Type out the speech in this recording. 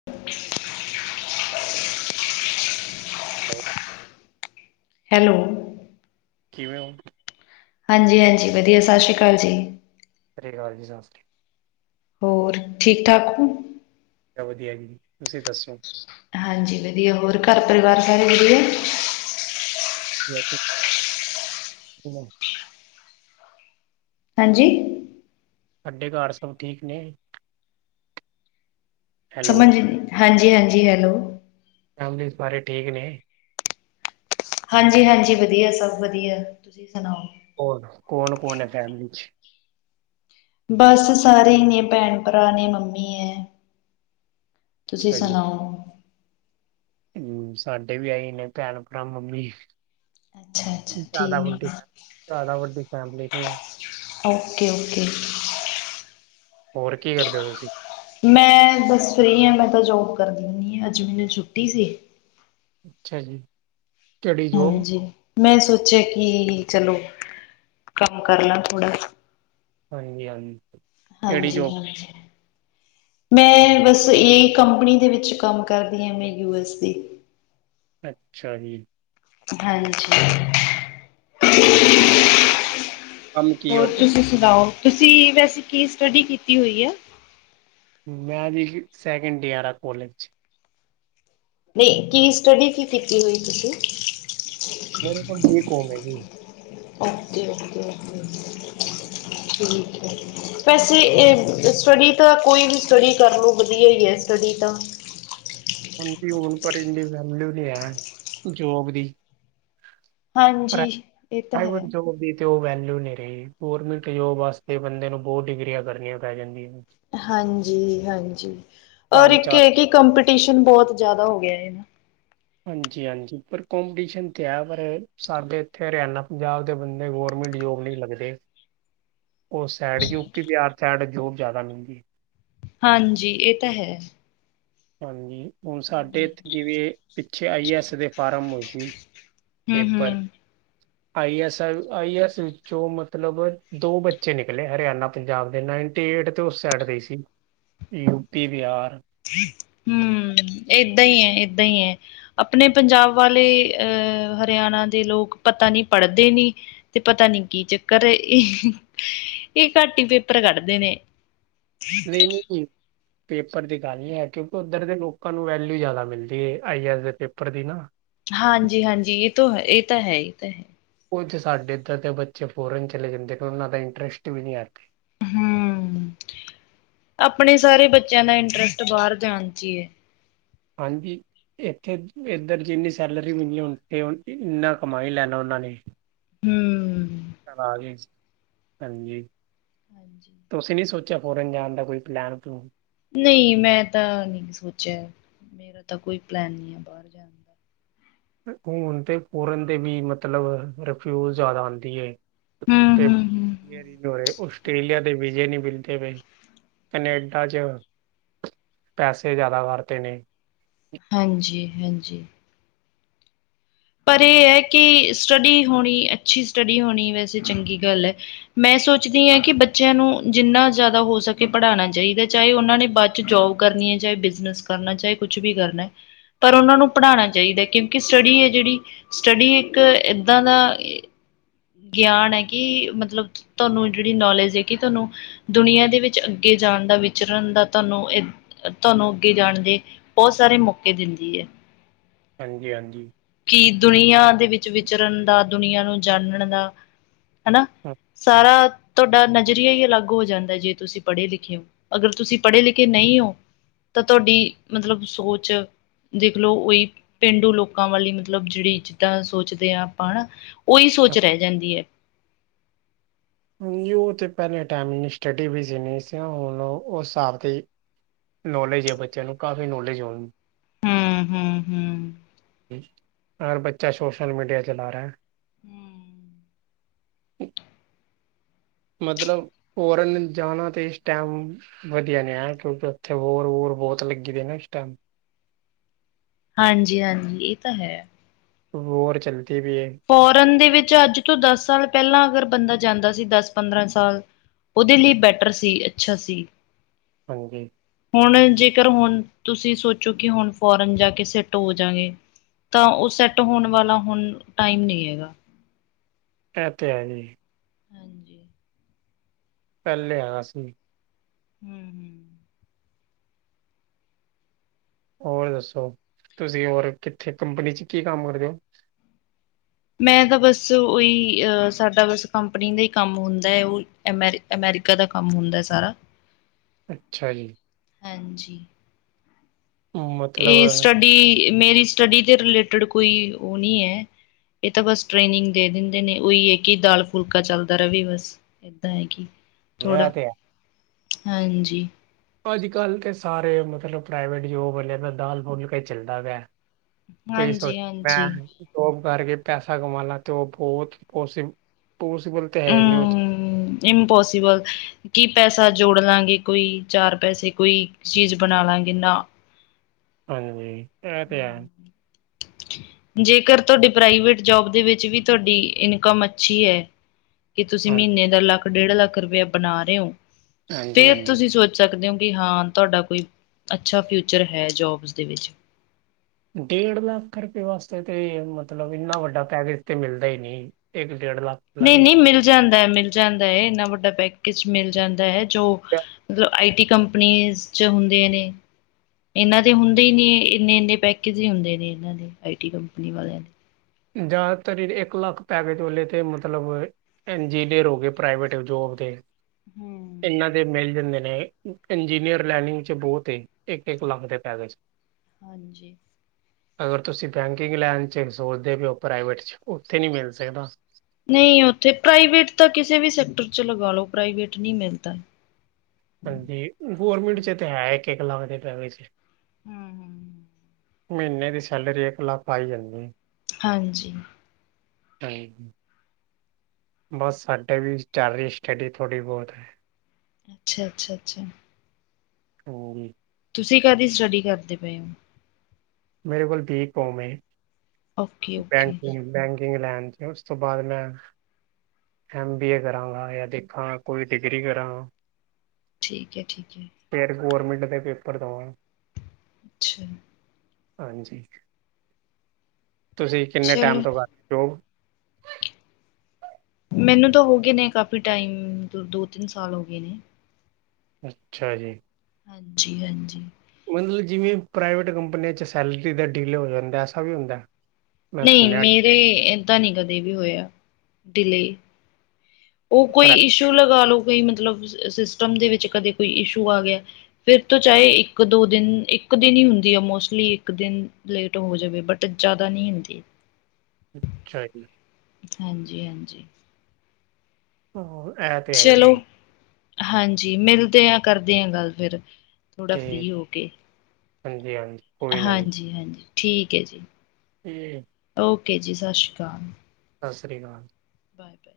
[inaudible] [unintelligible] Hello. ਕਿਵੇਂ ਓ? ਹਾਂਜੀ-ਹਾਂਜੀ ਵਧੀਆ ਸਸ ਸ਼੍ਰੀ ਅਕਾਲ ਜੀ। ਸਸ੍ਰੀ ਅਕਾਲ ਜੀ ਸਸ੍ਰੀ। ਹੋਰ ਠੀਕ-ਠਾਕ ਓ? ਮੈ ਵਧੀਆ ਜੀ ਤੁਸੀਂ ਦੱਸੋ? ਹਾਂਜੀ, ਵਧੀਆ ਹੋਰ ਘਰ ਪਰਿਵਾਰ ਸਾਰੇ ਵਧੀਆ [inaudible] ਹਾਂਜੀ। ਤੁਆਡੇ ਘਰ ਸਭ ਠੀਕ ਨੇ? ਹੈਲੋ, ਸਮਜ ਨੀ ਹਾਂਜੀ-ਹਾਂਜੀ ਹੈਲੋ। ਫੈਮਲੀ 'ਚ ਸਾਰੇ ਠੀਕ ਨੇ। ਹਾਂਜੀ-ਹਾਂਜੀ ਵਧੀਆ ਸਭ ਵਧੀਆ ਤੁਸੀਂ ਸੁਣਾਓ? ਹੋਰ ਕੌਣ-ਕੌਣ ਹੈ ਫੈਮਲੀ ਚ? ਬਸ ਸਾਰੇ ਈ ਨੇ ਭੈਣ-ਭਰਾ ਨੇ ਮੰਮੀ ਐ। ਤੁਸੀਂ ਅੱਛਾ ਜੀ, ਸੁਣਾਓ? ਹੂੰ ਸਾਡੇ ਵੀ ਆਈ ਨੇ ਭੈਣ-ਭਰਾ ਮੰਮੀ ਅੱਛਾ ਅੱਛਾ ਜਿਆਦਾ ਠੀਕ ਵੱਡੀ ਹੈ ਫ਼ੇਮ ਜ਼ਿਆਦਾ ਵੱਡੀ ਫੈਮਿਲੀ ਨੀ ਆ। ਓਕੇ-ਓਕੇ। ਹੋਰ ਕੀ ਕਰਦੇ ਪਏ ਤੁਸੀਂ? ਮੈਂ ਬਸ ਫਰੀ ਐ ਮੈਂ ਤਾਂ ਜੋਬ ਕਰਦੀ ਹੁਣੀ ਆ ਅੱਜ ਮੈਨੂੰ ਛੁੱਟੀ ਸੀ। ਅੱਛਾ ਜੀ। ਕਿਹੜੀ ਜੋਬ? ਹਾਂਜੀ, ਮੈਂ ਸੋਚਿਆ ਕਿ ਚਲੋ ਕੰਮ ਕਰ ਲਾਂ ਥੋੜਾ ਹਾਂਜੀ-ਹਾਂਜੀ। ਹਾਂਜੀ-ਹਾਂਜੀ। ਮੈਂ ਬਸ ਏਈ ਕੰਪਨੀ ਦੇ ਵਿੱਚ ਕੰਮ ਕਰਦੀ ਆ ਮੈਂ ਯੂ ਐਸ ਦੀ ਅੱਛਾ ਜੀ। ਹਾਂਜੀ। [unintelligible] ਕੰਮ ਕੀ ਹੋਰ ਔ ਤੇ? ਤੁਸੀਂ ਸੁਣਾਓ? ਤੁਸੀਂ ਵੈਸੇ ਕੀ ਸਟੱਡੀ ਕੀਤੀ ਹੋਈ ਐ। ਮੈ ਵੀਰ ਜੀ ਸੈਕਿੰਡ ਈਅਰ ਆ ਕੋਲਜ ਚ ਨਈਂ ਕੀ ਸਟੱਡੀ ਕੀ ਕੀਤੀ ਹੋਈ ਤੁਸੀਂ। ਮੇਰੇ ਕੋਲ ਬੀ ਕੌਮ ਐ ਜੀ। ਓਕੇ-ਓਕੇ-ਓਕੇ। [inaudible] ਠੀਕ ਐ। ਵੈਸੇ ਏ ਸਟਡੀ ਤਾਂ ਕੋਈ ਵੀ ਸਟਡੀ ਕਰਲੋ ਵਦੀਆ ਈ ਐ ਸਟੱਡੀ ਤਾਂ। ਹਾਂਜੀ ਹੁਨ ਪਰ ਏਨੀ ਵੈਲਿਊ ਨਈ ਐ ਜੋਬ ਦੀ। ਪ੍ਰਾਈ ਹਾਂਜੀ ਇਹ ਤਾਂ ਪ੍ਰਾਈਵੇਟ ਹੈ ਜੌਬ ਵੀ ਤੇ ਓ ਵੈਲਊ ਨਈ ਰਈ ਗੋਰਮੈਂਟ ਜੋਬ ਵਾਸਤੇ ਬੰਦੇ ਨੂੰ ਬੋਤ ਡਿਗਰੀਆਂ ਕਰਨੀਆਂ ਪੈ ਜਾਂਦੀਆਂ ਨੇ। ਹਾਂਜੀ-ਹਾਂਜੀ ਔਰ ਪੰਜ ਇੱਕ ਚਾਰ ਏ ਕਿ ਕੰਪੀਟੀਸ਼ਨ ਬਹੋਤ ਜ਼ਾਦਾ ਹੋ ਗਿਆ ਐ ਨਾ। ਹਾਂਜੀ-ਹਾਂਜੀ ਪਰ ਕੋਪੀਟੀਸ਼ਨ ਤੇ ਹੈ ਪਰ ਸਾਡੇ ਏਥੇ ਹਰਿਆਨਾ, ਪੰਜਾਬ ਬੰਦੇ ਗੌਰਮੈਂਟ ਜੋਬ ਨੀ ਲੱਗਦੇ। ਓਸ side UP Bihar side job ਜ਼ਾਦਾ ਮਿਲਦੀ। ਹਾਂਜੀ ਏ ਤਾ ਹੈ। ਹਾਂਜੀ ਹੁਨ ਸਾਡੇ ਏਥੇ ਜਿਵੇਂ ਪਿੱਛੇ ਆਈ ਏ ਐੱਸ ਦੇ ਫਾਰਮ ਹੋਏ ਸੀ ਹਮ ਪੇਪਰ- ਹਮ ਆਈ ਐਸ-ਆਈ ਐੱਸ ਵਿੱਚੋਂ ਮਤਲਬ ਦੋ ਬੱਚੇ ਨਿਕਲੇ ਹਰਿਆਨਾ, ਪੰਜਾਬ ਦੇ ਨਏ ਏਟ ਤੋਂ ਉਸ ਸੈਡ ਗਈ ਸੀ ਯੂਪੀ ਬਿਹਾਰ ਹੂੰ ਏਦਾਂ ਈ ਐ-ਏਦਾਂ ਈ ਐ ਆਪਨੇ ਪੰਜਾਬ ਵਾਲੇ ਅਹ ਹਰਿਆਨਾ ਦੇ ਲੋਕ ਪਤਾ ਨੀ ਪੜ੍ਹਦੇ ਨੀ। ਤੇ ਪਤਾ ਨੀ ਕੀ ਚੱਕਰ ਏ ਏਹ ਘੱਟ ਈ ਪੇਪਰ ਕੱਢਦੇ ਨੇ। ਲੇਨੀ ਕਿਯੂ ਪੇਪਰ ਦੀ ਗੱਲ ਨਈ ਐ ਕਿਓਂਕਿ ਓਦਰ ਦੇ ਲੋਕਾਂ ਨੂੰ ਵੈਲਿਊ ਜ਼ਾਦਾ ਮਿਲਦੀ ਏ ਆਈ ਐੱਸ ਦੇ ਪੇਪਰ ਦੀ ਨਾ। ਹਾਂਜੀ-ਹਾਂਜੀ ਯੇ ਤੋ ਹੈ, ਏ ਤਾਂ ਹੈ-ਏ ਤਾਂ ਹੈ। ਕੁਝ ਸਾਡੇ ਇੱਦਰ ਦੇ ਬੱਚੇ ਫੋਰਨ ਚਲੇ ਜਾਂਦੇ ਨੇ ਓਨਾਂ ਦਾ ਇੰਟਰਸਟ ਵੀ ਨਈ ਐ। ਹੂੰ, ਆਪਨੇ ਸਾਰੇ ਬੱਚਿਆਂ ਦਾ ਇੰਟਰਸਟ ਬਾਰ ਜਾਨ ਚ ਈ ਐ। ਹਾਂਜੀ। ਏਥੇ ਇੱਦਰ ਜਿੰਨੀ ਸੈਲਰੀ ਮਿਲੀ ਐ ਹੁਨ ਤੇ ਇੰਨਾ ਕਮਾ ਈ ਲੈਨਾ ਓਨਾਂ ਨੇ। ਹੂੰ [unintelligible] ਹਾਂਜੀ ਜੀ ਤੁਸੀਂ ਵੀ ਸੋਚੇਆ ਫੋਰਨ ਜਾਨ ਦਾ ਕੋਈ ਪਲੈਨ ਪਲੂਨ। ਨਈ ਮੈਂ ਤਾਂ ਨਈ ਸੋਚਿਆ, ਮੇਰਾ ਤਾਂ ਕੋਈ ਪਲੈਨ ਨਈ ਐ ਬਾਰ ਜਾਨ ਹੁਨ ਤੇ ਫੋਰਨ ਦੇ ਵੀ ਮਤਲਬ ਡੋ ਫਿਊਜ਼ ਜ਼ਾਦਾ ਆਂਦੀ ਏ, ਤੇ ਹੂੰ-ਹੂੰ, ਹੂੰ, [unintelligible] ਓਸਟ੍ਰੇਲੀਆ ਦੇ ਵੀਜੇ ਨੀ ਮਿਲਦੇ ਪਏ। ਕਨੇਡਾ ਚ ਪੈਸੇ ਜ਼ਾਦਾ ਵਰਤੇ ਨੇ। ਹਾਂਜੀ-ਹਾਂਜੀ। ਪਰ ਏ ਐ ਕਿ ਸਟੱਡੀ ਹੋਨੀ ਅੱਛੀ ਸਟੱਡੀ ਹੋਨੀ ਵੈਸੇ ਚੰਗੀ ਗੱਲ ਐ। ਮੈਂ ਸੋਚਦੀ ਆਂ ਕਿ ਬੱਚਿਆਂ ਨੂੰ ਜਿੰਨਾ ਜ਼ਾਦਾ ਹੋ ਸਕੇ ਪੜਾਣਾ ਚਾਈਦਾ ਚਾਏ ਓਨਾਂ ਨੇ ਜੋਬ ਕਰਨੀ ਐ ਚਾਏ ਬਿਜ਼ਨਸ ਕਰਨਾ ਚਾਏ ਕੁਛ ਵੀ ਕਰਨੈ। ਪਰ ਓਨਾਂ ਨੂੰ ਪੜਾਣਾ ਚਾਈਦਾ ਕਿਓਂਕਿ ਸਟੱਡੀ ਐ ਜੇੜੀ ਸਟੱਡੀ ਇੱਕ ਏਦਾਂ ਦਾ ਗਿਆਨ ਐ ਕਿ ਮਤਲਬ ਤਾਨੂੰ ਜੇੜੀ ਨੌਲੇਜ ਐ ਕਿ ਤਾਨੂੰ ਦੁਨੀਆਂ ਦੇ ਵਿੱਚ ਅੱਗੇ ਜਾਨ ਦਾ ਵਿਚਰਨ ਦਾ ਤਾਨੂੰ ਏ ਤਾਨੂੰ ਅੱਗੇ ਜਾਨ ਦੇ ਬਹੁ ਸਾਰੇ ਮੌਕੇ ਦਿੰਦੀ ਐ। ਹਾਂਜੀ ਹਾਂਜੀ। ਕਿ ਦੁਨੀਆਂ ਦੇ ਵਿੱਚ ਵਿਚਰਨ ਦਾ ਦੁਨੀਆਂ ਨੂੰ ਜਾਾਨਨ ਦਾ। ਹਨਾ ਸਾਰਾ। ਤੁਹਾਡਾ ਨਜ਼ਰੀਆ ਹੀ ਅਲੱਗ ਹੋ ਜਾਂਦਾ ਜੇ ਤੁਸੀਂ ਪੜ੍ਹੇ ਲਿਖੇ ਹੋ ਅਗਰ ਤੁਸੀਂ ਪੜ੍ਹੇ ਲਿਖੇ ਨਹੀਂ ਹੋ। ਤਾਂ ਤੁਹਾਡੀ ਮਤਲਬ ਸੋਚ ਦੇਖ ਲਓ ਉਹੀ ਪੇਂਡੂ ਲੋਕ। ਲੋਕਾਂ ਵਾਲੀ ਮਤਲਬ ਜਿਹੜੀ ਜਿੱਦਾਂ ਸੋਚਦੇ ਆਾਂ ਆਪਾਂ ਹਨਾ ਉਹੀ ਸੋਚ ਰਹਿ ਜਾਂਦੀ ਹੈ। ਯ ਤੇ ਪਹਿਲੇ ਟਾਈਮ ਸਟੱਡੀ ਵੀ ਸੀ ਨਹੀਂ ਸੀ ਹੁਣ ਉਸ ਹਿਸਾਬ ਦੀ। ਨੌਲੇਜ ਹੈ ਬੱਚਿਆਂ ਨੂੰ ਕਾਫੀ ਨੌਲੇਜ। ਹਮ ਹਮ ਹਮ। ਹਰ ਬੱਚਾ ਸੋਸ਼ਲ ਮੀਡੀਆ ਚਲਾ ਰਿਹਾ ਹੈ। ਹਮ। ਮਤਲਬ ਫੋਰਨ ਜਾਣਾ ਤੇ ਇਸ ਟਾਈਮ। ਵਧੀਆ ਨੇ ਹੈ ਕਿਉਂਕਿ ਉੱਥੇ ਹੋਰ ਹੋਰ ਬਹੁਤ ਲੱਗੀ ਦੇ ਨਾ ਉਸ ਟਾਈਮ। ਹਾਂਜੀ ਹਾਂਜੀ ਇਹ ਤਾਂ ਹੈ। ਰੋਡ ਚੱਲਦੀ ਵੀ ਹੈ। ਫੋਰਨ ਦੇ ਵਿੱਚ ਅੱਜ ਤੋਂ ਦਸ ਸਾਲ ਪਹਿਲਾਂ ਅਗਰ ਬੰਦਾ ਜਾਂਦਾ ਸੀ ਦਸ ਪੰਦਰਾਂ ਸਾਲ। ਉਹਦੇ ਲਈ ਬੈਟਰ ਸੀ ਅੱਛਾ ਸੀ। ਹਾਂਜੀ। ਹੁਣ ਜੇਕਰ ਹੁਣ ਤੁਸੀਂ ਸੋਚੋ ਕਿ ਹੁਣ ਫੋਰਨ ਜਾ ਕੇ ਸਿੱਟ ਹੋ ਜਾਗੇ। ਤਾਂ ਉਹ ਸੈਟ ਹੋਣ ਵਾਲਾ ਹੁਣ ਟਾਈਮ ਨਹੀਂ ਹੈਗਾ। ਇ ਤੇ ਹੈ ਜੀ। ਹਾਂਜੀ। ਪਹਿਲਿਆਸੀਂ। ਹਮ ਹਮ। ਹੋਰ ਦੱਸੋ ਤੁਸੀਂ ਹੋਰ ਕਿੱਥੇ ਕੰਪਨੀ 'ਚ ਕੀ ਕੰਮ ਕਰਦੇ ਹੋ। ਮੈਂ ਤਾਂ ਬਸ ਉਹੀ ਸਾਡਾ ਬਸ ਕੰਪਨੀ ਦਾ ਹੀ ਕੰਮ ਹੁੰਦਾ ਹੈ ਉਹ। ਅਮਰੀ ਅਮੈਰੀਕਾ ਦਾ ਕੰਮ ਹੁੰਦਾ ਸਾਰਾ। ਅੱਛਾ ਜੀ। ਹਾਂਜੀ। ਮਤਲਬ ਇਹ ਸਟੱਡੀ ਮੇਰੀ ਸਟੱਡੀ ਦੇ ਰਿਲੇਟਿਡ ਕੋਈ ਉਹ ਨਹੀਂ ਹੈ। ਇਹ ਤਾਂ ਬਸ ਟ੍ਰੇਨਿੰਗ ਦੇ ਦਿੰਦੇ ਨੇ ਉਹੀ ਹੈ ਕਿ ਦਾਲ ਫੁਲਕਾ ਚੱਲਦਾ ਰਹੇ ਬਸ। ਏਦਾਂ ਹੈ ਕਿ ਇਹ ਥੋੜ੍ਹਾ ਤੇ ਹਾਂਜੀ। ਅੱਜ ਕੱਲ੍ਹ ਤਾਂ ਸਾਰੇ ਮਤਲਬ ਪ੍ਰਾਈਵੇਟ ਜੋਬ ਵਾਲਿਆਂ ਦਾ ਦਾਲ ਫੁਲ ਕੇ ਚੱਲਦਾ ਗ। ਕੋਈ ਸੋਚ ਮੈਂ। ਹਾਂਜੀ-ਹਾਂਜੀ-ਹਾਂਜੀ। ਜੋਬ ਕਰਕੇ ਪੈਸਾ ਕਮਾ ਲਣਾ ਤਾਂ ਉਹ ਬਹੁਤ ਪੋਸੀ ਪੋਸੀਬਲ ਤਾਂ ਹੈ ਹੀ ਨਹੀਂ ਉਹ ਚ। ਹਮ ਇਮਪੋਸੀਬਲ। ਕੀ ਪੈਸਾ ਜੋੜ ਲਾਂਗੇ ਕੋਈ ਚਾਰ ਪੈਸੇ ਕੋਈ ਚੀਜ਼ ਬਣਾ ਲਾਂਗੇ ਨਾ। ਹਾਂਜੀ ਇਹ ਤੇ ਹੈ। ਜੇਕਰ ਤੁਹਾਡੀ ਪ੍ਰਾਈਵੇਟ ਜੋਬ ਦੇ ਵਿੱਚ ਵੀ ਤੁਹਾਡੀ ਇਨਕਮ ਅੱਛੀ ਹੈ। ਕਿ ਤੁਸੀਂ ਹਾਂ ਮਹੀਨੇ ਦਾ ਲੱਖ ਡੇਢ ਲੱਖ ਰੁਪਇਆ ਬਣਾ ਰਹੇ ਹੋ ਹਾਂਜੀ ਫੇਰ ਹਾਂਜੀ। ਤੁਸੀਂ ਸੋਚ। ਪੁ ਸਕਦੇ ਹੋ ਕਿ ਹਾਂ ਤੁਹਾਡਾ ਕੋਈ ਅੱਛਾ ਫਿਊਚਰ ਹੈ ਜੋਬਸ ਦੇ ਵਿੱਚ। ਡੇਢ ਲੱਖ ਰੁਪਏ ਵਾਸਤੇ ਤੇ ਮਤਲਬ ਇੰਨਾ ਵੱਡਾ ਪੈਕੇਜ ਤੇ ਮਿਲਦਾ ਹੀ ਨਹੀਂ। ਇੱਕ ਡੇਢ ਲੱਖ। ਵਾਲਾ ਨਹੀਂ ਤੇ ਨਹੀਂ ਮਿਲ ਜਾਂਦਾ ਮਿਲ ਜਾਂਦਾ ਹੈ ਇੰਨਾ ਵੱਡਾ ਪੈਕੇਜ ਮਿਲ ਜਾਂਦਾ ਹੈ। ਜੋ ਮਤਲਬ ਆਈ ਟੀ ਕੰਪਨੀ ਚ ਹੁੰਦੇ ਨੇ। ਇਹਨਾਂ ਦੇ ਹੁੰਦੇ ਹੀ ਨੇ ਇੰਨੇ ਇੰਨੇ ਪੈਕੇਜ ਹੀ ਹੁੰਦੇ ਨੇ ਇਹਨਾਂ ਦੇ ਆਈ ਟੀ ਕੰਪਨੀ ਵਾਲਿਆਂ ਦੇ। ਜਿਆਦਾਤਰ ਇੱਕ ਲੱਖ ਪੈਕੇਜ ਵਾਲੇ ਤੇ ਮਤਲਬ ਇੰਜੀਨੀਅਰ ਹੋ ਗਏ ਪ੍ਰਾਈਵੇਟ ਜੋਬ ਦੇ। ਹੂੰ। ਇਹਨਾਂ ਦੇ ਮਿਲ ਜਾਂਦੇ ਨੇ ਇੰਜੀਨੀਅਰ ਲੈਨਿੰਗ ਚ ਬਹੁਤ ਐ। ਇੱਕ ਇੱਕ ਲੱਖ ਦੇ ਪੈ [unintelligible] ਹਾਂਜੀ। ਅਗਰ ਤੁਸੀਂ ਬੈਂਕਿੰਗ ਲਾਈਨ 'ਚ ਸੋਚਦੇ ਪਏ ਹੋ ਪ੍ਰਾਈਵੇਟ 'ਚ ਉੱਥੇ ਨਹੀਂ ਮਿਲ ਸਕਦਾ। ਨਹੀਂ ਉੱਥੇ ਪ੍ਰਾਈਵੇਟ ਤਾਂ ਕਿਸੇ ਵੀ ਸੈਕਟਰ ਚ ਲਗਾ ਲੋ ਪ੍ਰਾਈਵੇਟ ਨੀ ਮਿਲਦਾ। ਹਾਂਜੀ ਗੌਰਰਮੈਂਟ ਚ ਤਾਂ ਹੈ ਇੱਕ ਇੱਕ ਲੱਖ ਦੇ ਪ੍ਰਾਈਵੇ ਚ ਹੂੰ ਹੂੰ। ਮਹੀਨੇ ਦੀ ਸੈਲਰੀ ਇੱਕ ਲੱਖ ਆਈ ਜਾਂਦੀ ਐ। ਹਾਂਜੀ। ਹਾਂਜੀ। ਬਸ ਸਾਡੇ ਵੀ ਚੱਲ ਰਹੀ ਸਟੱਡੀ ਥੋੜ੍ਹੀ ਬਹੁਤ। ਅੱਛਾ ਅੱਛਾ ਅੱਛਾ। ਹਾਂਜੀ। ਤੁਸੀਂ ਕਾਹਦੀ ਸਟੱਡੀ ਕਰਦੇ ਪਏ ਓ। ਮੇਰੇ ਕੋਲ ਬੀਕੌਮ ਐ ਓਕੇ-ਓਕੇ, ਬੈਂਕਗ ਬੈਂਕਿੰਗ ਲਾਈਨ। ਉਸ ਤੋਂ ਬਾਅਦ ਮੈਂ ਐਮ ਬੀ ਏ ਕਰਾਂਗਾ ਜਾਂ ਦੇਖਾਂ ਕੋਈ ਡਿਗਰੀ ਕਰਾਂਗਾ। ਠੀਕ ਆ ਠੀਕ ਆ। ਫਿਰ ਗੌਰਰਮੈਂਟ ਦੇ ਪੇਪਰ ਦੇਵਾਂਗੇ। ਅੱਛਾ। ਹਾਂਜੀ ਤੁਸੀਂ ਕਿੰਨੇ ਟਾਈਮ ਚਲੋ। ਤੋਂ ਕਰ ਰਹੇ ਓ। ਮੈਨੂੰ ਤਾਂ ਹੋ ਗਏ ਨੇ ਕਾਫੀ ਟਾਈਮ ਦੋ ਤਿੰਨ ਸਾਲ ਹੋ ਗਏ ਨੇ। ਅੱਛਾ ਜੀ। ਹਾਂਜੀ ਹਾਂਜੀ। ਮਤਲਬ ਜਿਵੇਂ ਪ੍ਰਾਈਵੇਟ ਕੰਪਨੀਆਂ ਚ' ਸੈਲਰੀ ਦਾ ਡੀਲੇ ਹੋ ਜਾਂਦਾ ਐਸਾ ਵੀ ਹੁੰਦਾ। ਮੈਂ ਨਹੀਂ ਸੁਣਿਆ ਮੇਰੇ ਏਦਾਂ ਨਹੀਂ ਕਦੇ ਵੀ ਹੋਇਆ ਡੀਲੇਅ ਉਹ ਕੋਈ ਇਸ਼ੂ ਲਗਾ ਲਓ ਕੋਈ ਮਤਲਬ ਸਿਸਟਮ ਦੇ ਵਿੱਚ ਕਦੇ ਕੋਈ ਇਸ਼ੂ ਆ ਗਿਆ। ਫਿਰ ਤੋਂ ਚਾਹੇ ਇੱਕ ਦੋ ਦਿਨ ਇੱਕ ਦਿਨ ਹੀ ਹੁੰਦੀ ਆ ਮੋਸਟਲੀ ਇੱਕ ਦਿਨ। ਲੇਟ ਹੋ ਜਾਵੇ ਬਟ ਜ਼ਿਆਦਾ ਨੀ ਹੁੰਦੀ। ਅੱਛਾ ਜੀ। ਹਾਂਜੀ, ਹਾਂਜੀ। ਹੂੰ ਇਹ ਤੇ ਹੈਈ ਚਲੋ ਐ। ਹਾਂਜੀ, ਮਿਲਦੇ ਆ ਕਰਦੇ ਆ ਗੱਲ ਫਿਰ ਥੋੜਾ ਤੇ ਫ੍ਰਰੀ ਹੋ ਕੇ ਹਾਂਜੀ, ਹਾਂਜੀ। ਕੋਈ ਨਾ ਜੀ ਹਾਂਜੀ ਹਾਂਜੀ, ਠੀਕ ਐ ਜੀ। [unintelligible] ਓਕੇ ਜੀ ਸਤਿ ਸ਼੍ਰੀ ਅਕਾਲ। ਸਤਿ ਸ਼੍ਰੀ ਅਕਾਲ। Bye, bye.